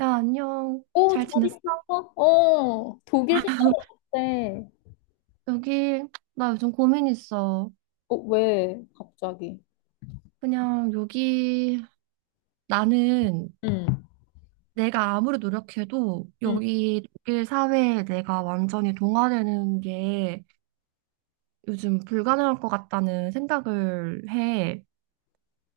야, 안녕. 오, 잘 잘 지냈어? 있었어? 독일 생각했 어때? 여기, 나 요즘 고민 있어. 왜, 갑자기? 그냥 여기, 나는 응, 내가 아무리 노력해도 응. 여기 독일 사회에 내가 완전히 동화되는 게 요즘 불가능할 것 같다는 생각을 해.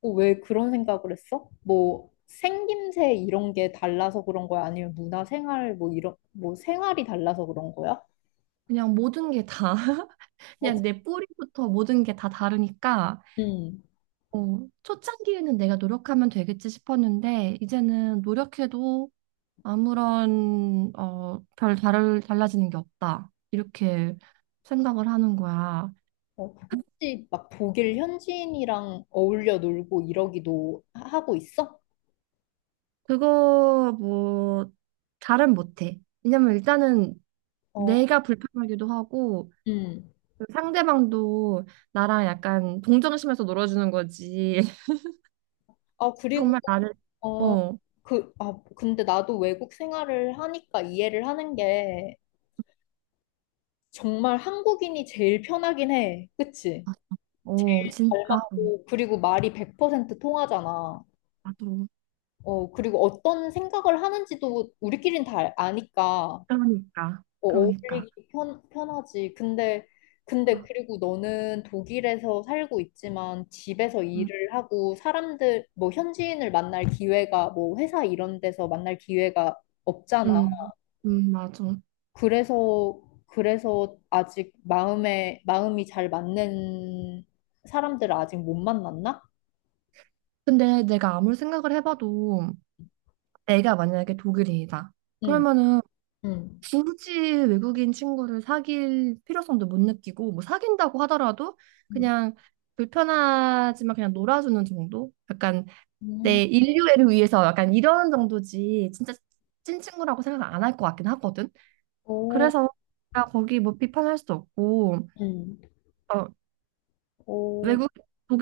왜 그런 생각을 했어? 뭐, 생김새 이런 게 달라서 그런 거야? 아니면 문화 생활, 뭐, 이런, 뭐, 생활이 달라서 그런 거야? 그냥 모든 게 다, 어, 그냥 내 뿌리부터 모든 게 다 다르니까, 응. 초창기에는 내가 노력하면 되겠지 싶었는데, 이제는 노력해도 아무런 별 달라지는 게 없다. 이렇게 생각을 하는 거야. 혹시 막 독일 현지인이랑 어울려 놀고 이러기도 하고 있어? 그거 뭐 잘은 못해. 왜냐면 일단은 어, 내가 불편하기도 하고 응. 그 상대방도 나랑 약간 동정심에서 놀아주는 거지. 아, 그리고, 정말 나를 어, 어, 근데 나도 외국 생활을 하니까 이해를 하는 게, 정말 한국인이 제일 편하긴 해. 그치? 잘 진짜. 맞고, 그리고 말이 100% 통하잖아. 나도 그리고 어떤 생각을 하는지도 우리끼린 다 아니까 그러니까 그러니까. 어울리기 편하지. 근데 아, 그리고 너는 독일에서 살고 있지만 집에서 음, 일을 하고 사람들, 뭐 현지인을 만날 기회가 뭐 회사 이런 데서 만날 기회가 없잖아. 음, 맞아. 그래서 그래서 아직 마음에 마음이 잘 맞는 사람들을 아직 못 만났나? 근데 내가 아무리 생각을 해봐도 내가 만약에 독일인이다. 응, 그러면은 응, 굳이 외국인 친구를 사귈 필요성도 못 느끼고 뭐 사귄다고 하더라도 응, 그냥 불편하지만 그냥 놀아주는 정도? 약간 응. 내 인류애를 위해서 약간 이런 정도지 진짜 찐친구라고 생각 안 할 것 같긴 하거든. 오, 그래서 나 거기 뭐 비판할 수도 없고 응, 어, 오, 외국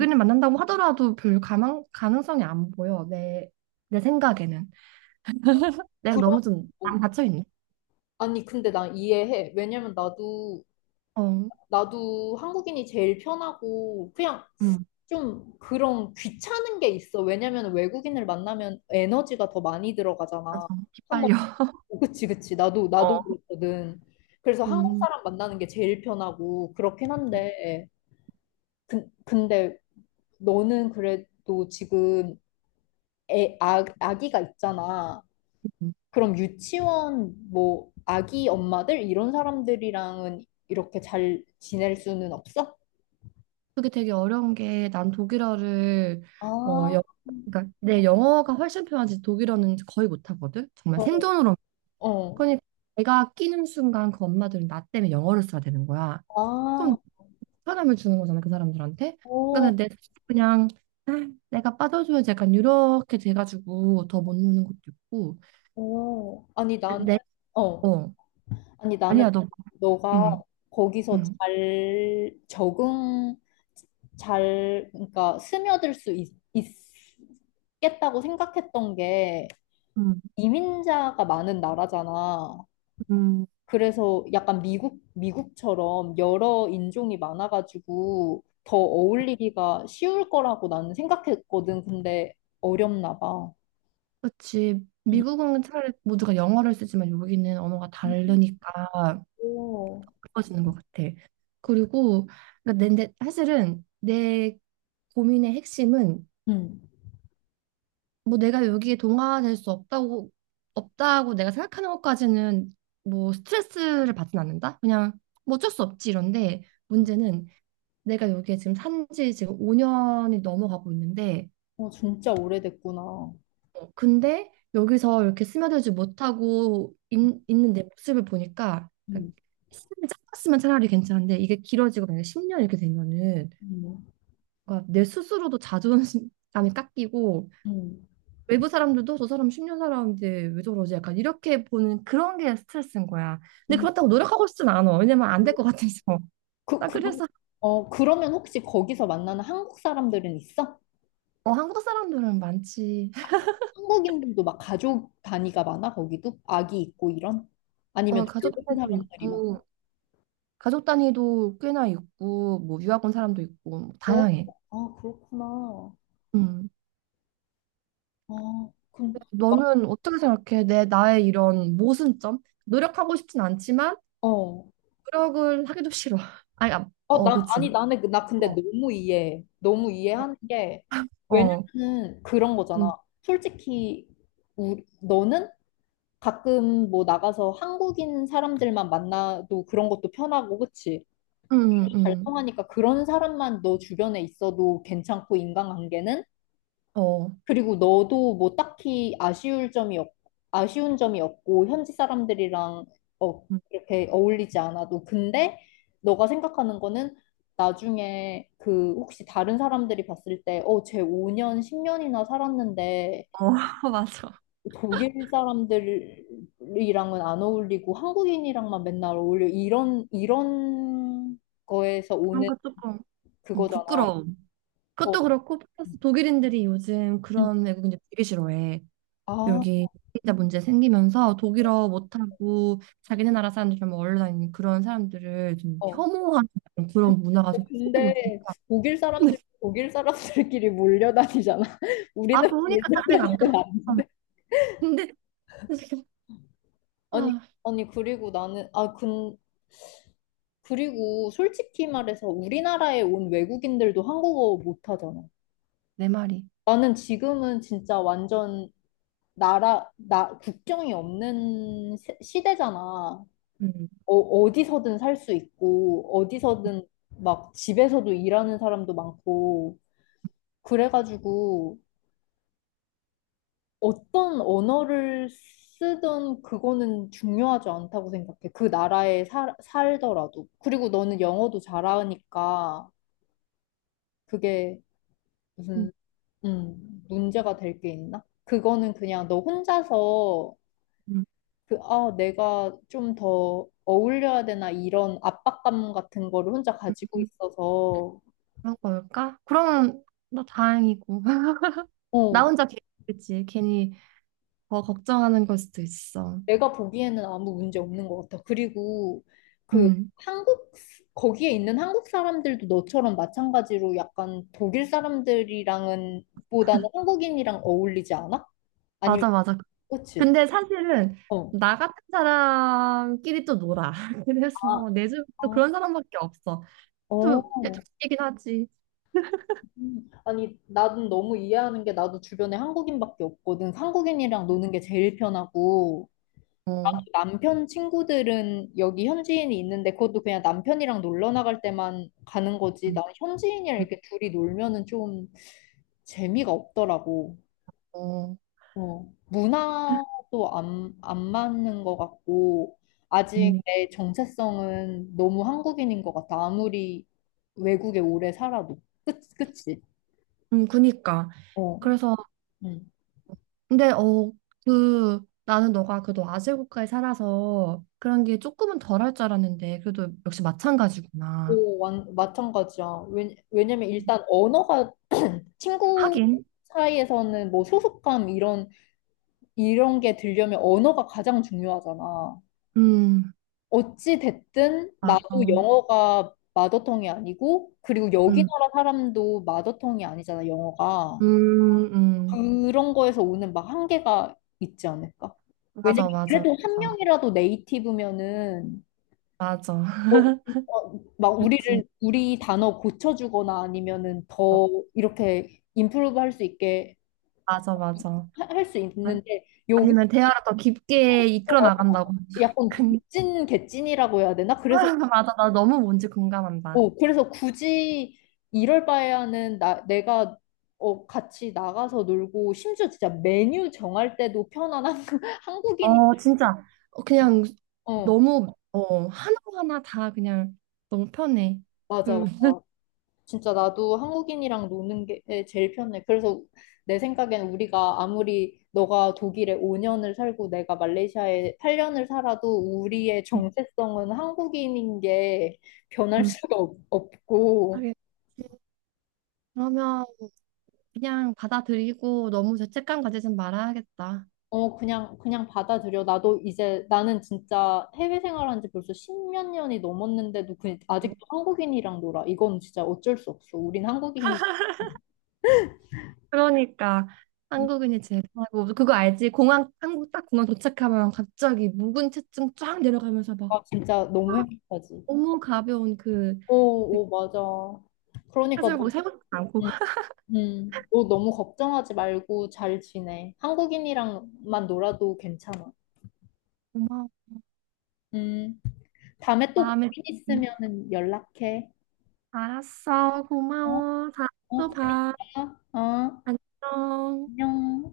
응. 만난다고 하더라도 별 가능성이 안 보여 내, 내 생각에는. 내가 너무 그럼. 좀 안 오. 닫혀 있네. 아니, 근데 난 이해해. 왜냐면 나도 어, 나도 한국인이 제일 편하고 그냥 음. 좀 그런 귀찮은 게 있어. 왜냐면 외국인을 만나면 에너지가 더 많이 맞아. 들어가잖아. 한번, 기빨려. 그치 그치, 나도 어, 나도 그랬거든. 그래서 한국 음, 사람 만나는 게 제일 편하고 그렇긴 한데 근데 너는 그래도 지금 아기가 있잖아. 음. 그럼 유치원, 뭐 아기 엄마들 이런 사람들이랑은 이렇게 잘 지낼 수는 없어? 그게 되게 어려운 게 난 독일어를 어, 아, 영, 그러니까 내 영어가 훨씬 편하지 독일어는 거의 못하거든. 정말 어, 생존으로. 어, 그러니까 내가 끼는 순간 그 엄마들은 나 때문에 영어를 써야 되는 거야. 아, 그럼 편함을 주는 거잖아 그 사람들한테. 어. 그러니까 내 자식 그냥 아, 내가 빠져주면 약간 이렇게 돼가지고 더 못 노는 것도 있고. 오, 아니 나는, 내 어, 어 아니 나는 아니야 너 너가 음, 거기서 음. 잘 적응, 잘, 그러니까 스며들 수 있겠다고 생각했던 게 음, 이민자가 많은 나라잖아. 음. 그래서 약간 미국처럼 여러 인종이 많아가지고 더 어울리기가 쉬울 거라고 나는 생각했거든. 근데 어렵나 봐. 그렇지. 음. 미국은 차라리 모두가 영어를 쓰지만 여기는 언어가 다르니까 오. 어려워지는 것 같아. 그리고 그러니까 사실은 내 고민의 핵심은 뭐 내가 여기에 동화될 수 없다고 없다고 내가 생각하는 것까지는 뭐 스트레스를 받진 않는다. 그냥 뭐 어쩔 수 없지 이런데 문제는 내가 여기에 지금 산지 지금 5년이 넘어가고 있는데 진짜 오래됐구나. 근데 여기서 이렇게 스며들지 못하고 는내 모습을 보니까 그러니까 음, 시간이 짧았으면 차라리 괜찮은데 이게 길어지고 만약에 10년 이렇게 되면은 음, 뭔가 내 스스로도 자존감이 깎이고 음, 외부 사람들도 저 사람 10년 살았는데 왜 저러지 약간 이렇게 보는 그런 게 스트레스인 거야. 근데 음. 그렇다고 노력하고 싶진 않아. 왜냐면 안 될 것 같아서. 그, 나 그 그래서 그러면 혹시 거기서 만나는 한국 사람들은 있어? 어, 한국 사람들은 많지. 한국인들도 막 가족 단위가 많아, 거기도? 아기 있고 이런? 아니면 어, 가족 젊은 단위도 사람들이 막, 있고 가족 단위도 꽤나 있고 뭐 유학 온 사람도 있고 뭐 어, 다양해. 아, 그렇구나. 음. 아, 그럼, 막, 너는 어떻게 생각해? 내 나의 이런 모순점? 노력하고 싶진 않지만 어. 노력을 하기도 싫어. 아니, 아, 어, 어, 나, 그치. 아니, 나는, 그- 나 근데 어, 너무 이해하는 게, 어, 어. 왜냐면은 그런 음, 거잖아. 솔직히, 너는 가끔 뭐 나가서 한국인 사람들만 만나도 그런 것도 편하고, 그치? 음, 잘 음, 통하니까 그런 사람만 너 주변에 있어도 괜찮고, 인간관계는? 어, 그리고 너도 뭐 딱히 아쉬운 점이 없고, 현지 사람들이랑 음, 이렇게 어울리지 않아도. 근데 너가 생각하는 거는 나중에 그 혹시 다른 사람들이 봤을 때, 쟤 5년, 10년이나 살았는데, 어, 맞아. 독일 사람들이랑은 안 어울리고 한국인이랑만 맨날 어울려 이런 거에서 그런 오는 거 조금 그거잖아. 부끄러움. 어, 그것도 그렇고 플러스 독일인들이 요즘 음. 그런 외국인들 되게 싫어해. 아, 여기 비자 문제 생기면서 독일어 못하고 자기네 나라 사람들 좀 얼려 다니는 그런 사람들을 좀 어. 혐오하는 그런 문화가 좀 확산되고 근데 있으니까. 독일 사람들끼리 몰려다니잖아. 아, 우리는 그러니까 사례가 안 몰려다니는 끊어졌잖아. 아닌데. 근데, 지금, 아니, 아, 아니, 그리고 나는, 아 근 그리고 솔직히 말해서 우리나라에 온 외국인들도 한국어 못하잖아. 내 말이. 나는 지금은 진짜 완전 국경이 없는 시대잖아. 음. 어디서든 살 수 있고, 어디서든 막 집에서도 일하는 사람도 많고, 그래가지고 어떤 언어를 쓰든 그거는 중요하지 않다고 생각해. 그 나라에 살더라도. 그리고 너는 영어도 잘하니까 그게 음, 무슨, 문제가 될 게 있나? 그거는 그냥 너 혼자서 음, 내가 좀 더 어울려야 되나 이런 압박감 같은 거를 혼자 가지고 음, 있어서, 그런 걸까? 그러면 나 다행이고. 나 어, 혼자 괜히, 그치? 괜히 더 걱정하는 걸 수도 있어. 내가 보기에는 아무 문제 없는 것 같아. 그리고 그 음, 한국, 거기에 있는 한국 사람들도 너처럼 마찬가지로 약간 독일 사람들이랑은 보다는 한국인이랑 어울리지 않아? 아니면, 맞아, 맞아. 그치? 근데 사실은 어. 나 같은 사람끼리 또 놀아. 아, 그래서 내 주변 또 아, 그런 사람밖에 없어. 또 어. 애초이긴 하지. 음. 아니, 나는 너무 이해하는 게 나도 주변에 한국인밖에 없거든. 한국인이랑 노는 게 제일 편하고. 어, 남편 친구들은 여기 현지인이 있는데, 그것도 그냥 남편이랑 놀러 나갈 때만 가는 거지. 음, 나는 현지인이랑 음, 이렇게 둘이 놀면은 좀 재미가 없더라고. 어, 문화도 안 맞는 것 같고, 아직 음, 내 정체성은 너무 한국인인 것 같아. 아무리 외국에 오래 살아도. 끝, 그치? 그니까. 어, 그래서 응. 근데 그 나는 너가 그래도 아재 국가에 살아서 그런 게 조금은 덜할 줄 알았는데 그래도 역시 마찬가지구나. 오, 마찬가지야. 왜냐면 일단 언어가, 친구 하긴. 사이에서는 뭐 소속감 이런 게 들려면 언어가 가장 중요하잖아. 음, 어찌 됐든 맞아. 나도 영어가 마더텅이 아니고, 그리고 여기 음, 나라 사람도 마더텅이 아니잖아, 영어가. 음, 음. 그런 거에서 오는 막 한계가 있지 않을까? 왜냐면 맞아, 맞아, 그래도 한 맞아, 명이라도 네이티브면은 맞아. 어, 어, 막 그치. 우리 단어 고쳐주거나, 아니면은 어, 더 이렇게 임프루브 할 수 있게 맞아, 맞아. 할 수 아, 있는데, 아니면 여기서 대화를 더 깊게 이끌어 와서 나간다고. 약간 근데 족진 개찐이라고 해야 되나? 그래서 맞아, 나 너무 뭔지 공감한다. 어, 그래서 굳이 이럴 바에야는 내가 같이 나가서 놀고, 심지어 진짜 메뉴 정할 때도 편한 한국, 한국인이. 어, 진짜. 어, 그냥 어, 너무 하나하나 다 그냥 너무 편해. 맞아, 그, 맞아. 진짜 나도 한국인이랑 노는 게 제일 편해. 그래서 내 생각엔 우리가 아무리 너가 독일에 5년을 살고 내가 말레이시아에 8년을 살아도 우리의 음, 정체성은 한국인인 게 변할 음. 수가 없고. 하겠지. 그러면 그냥 받아들이고 너무 죄책감 가지진 말아야겠다. 그냥 받아들여. 나도 이제, 나는 진짜 해외 생활한 지 벌써 십몇 년이 넘었는데도, 아직도 한국인이랑 놀아. 이건 진짜 어쩔 수 없어. 우린 한국인이, 그러니까 한국인이 제일 하고 그거 알지? 공항 한국 딱 공항 도착하면 갑자기 묵은 체증 쫙 내려가면서 막 아, 진짜 너무 행복하지. 너무 가벼운 그 오, 오, 맞아. 그러니까 하지만 거기 살고 싶지 않고 음, 너 너무 걱정하지 말고 잘 지내. 한국인이랑만 놀아도 괜찮아. 고마워 음, 다음에 또 고민 마음에 드니. 있으면은 연락해. 알았어 어, 고마워 다음에 어, 또 잘 봐. 있어. 어, 안녕 안녕.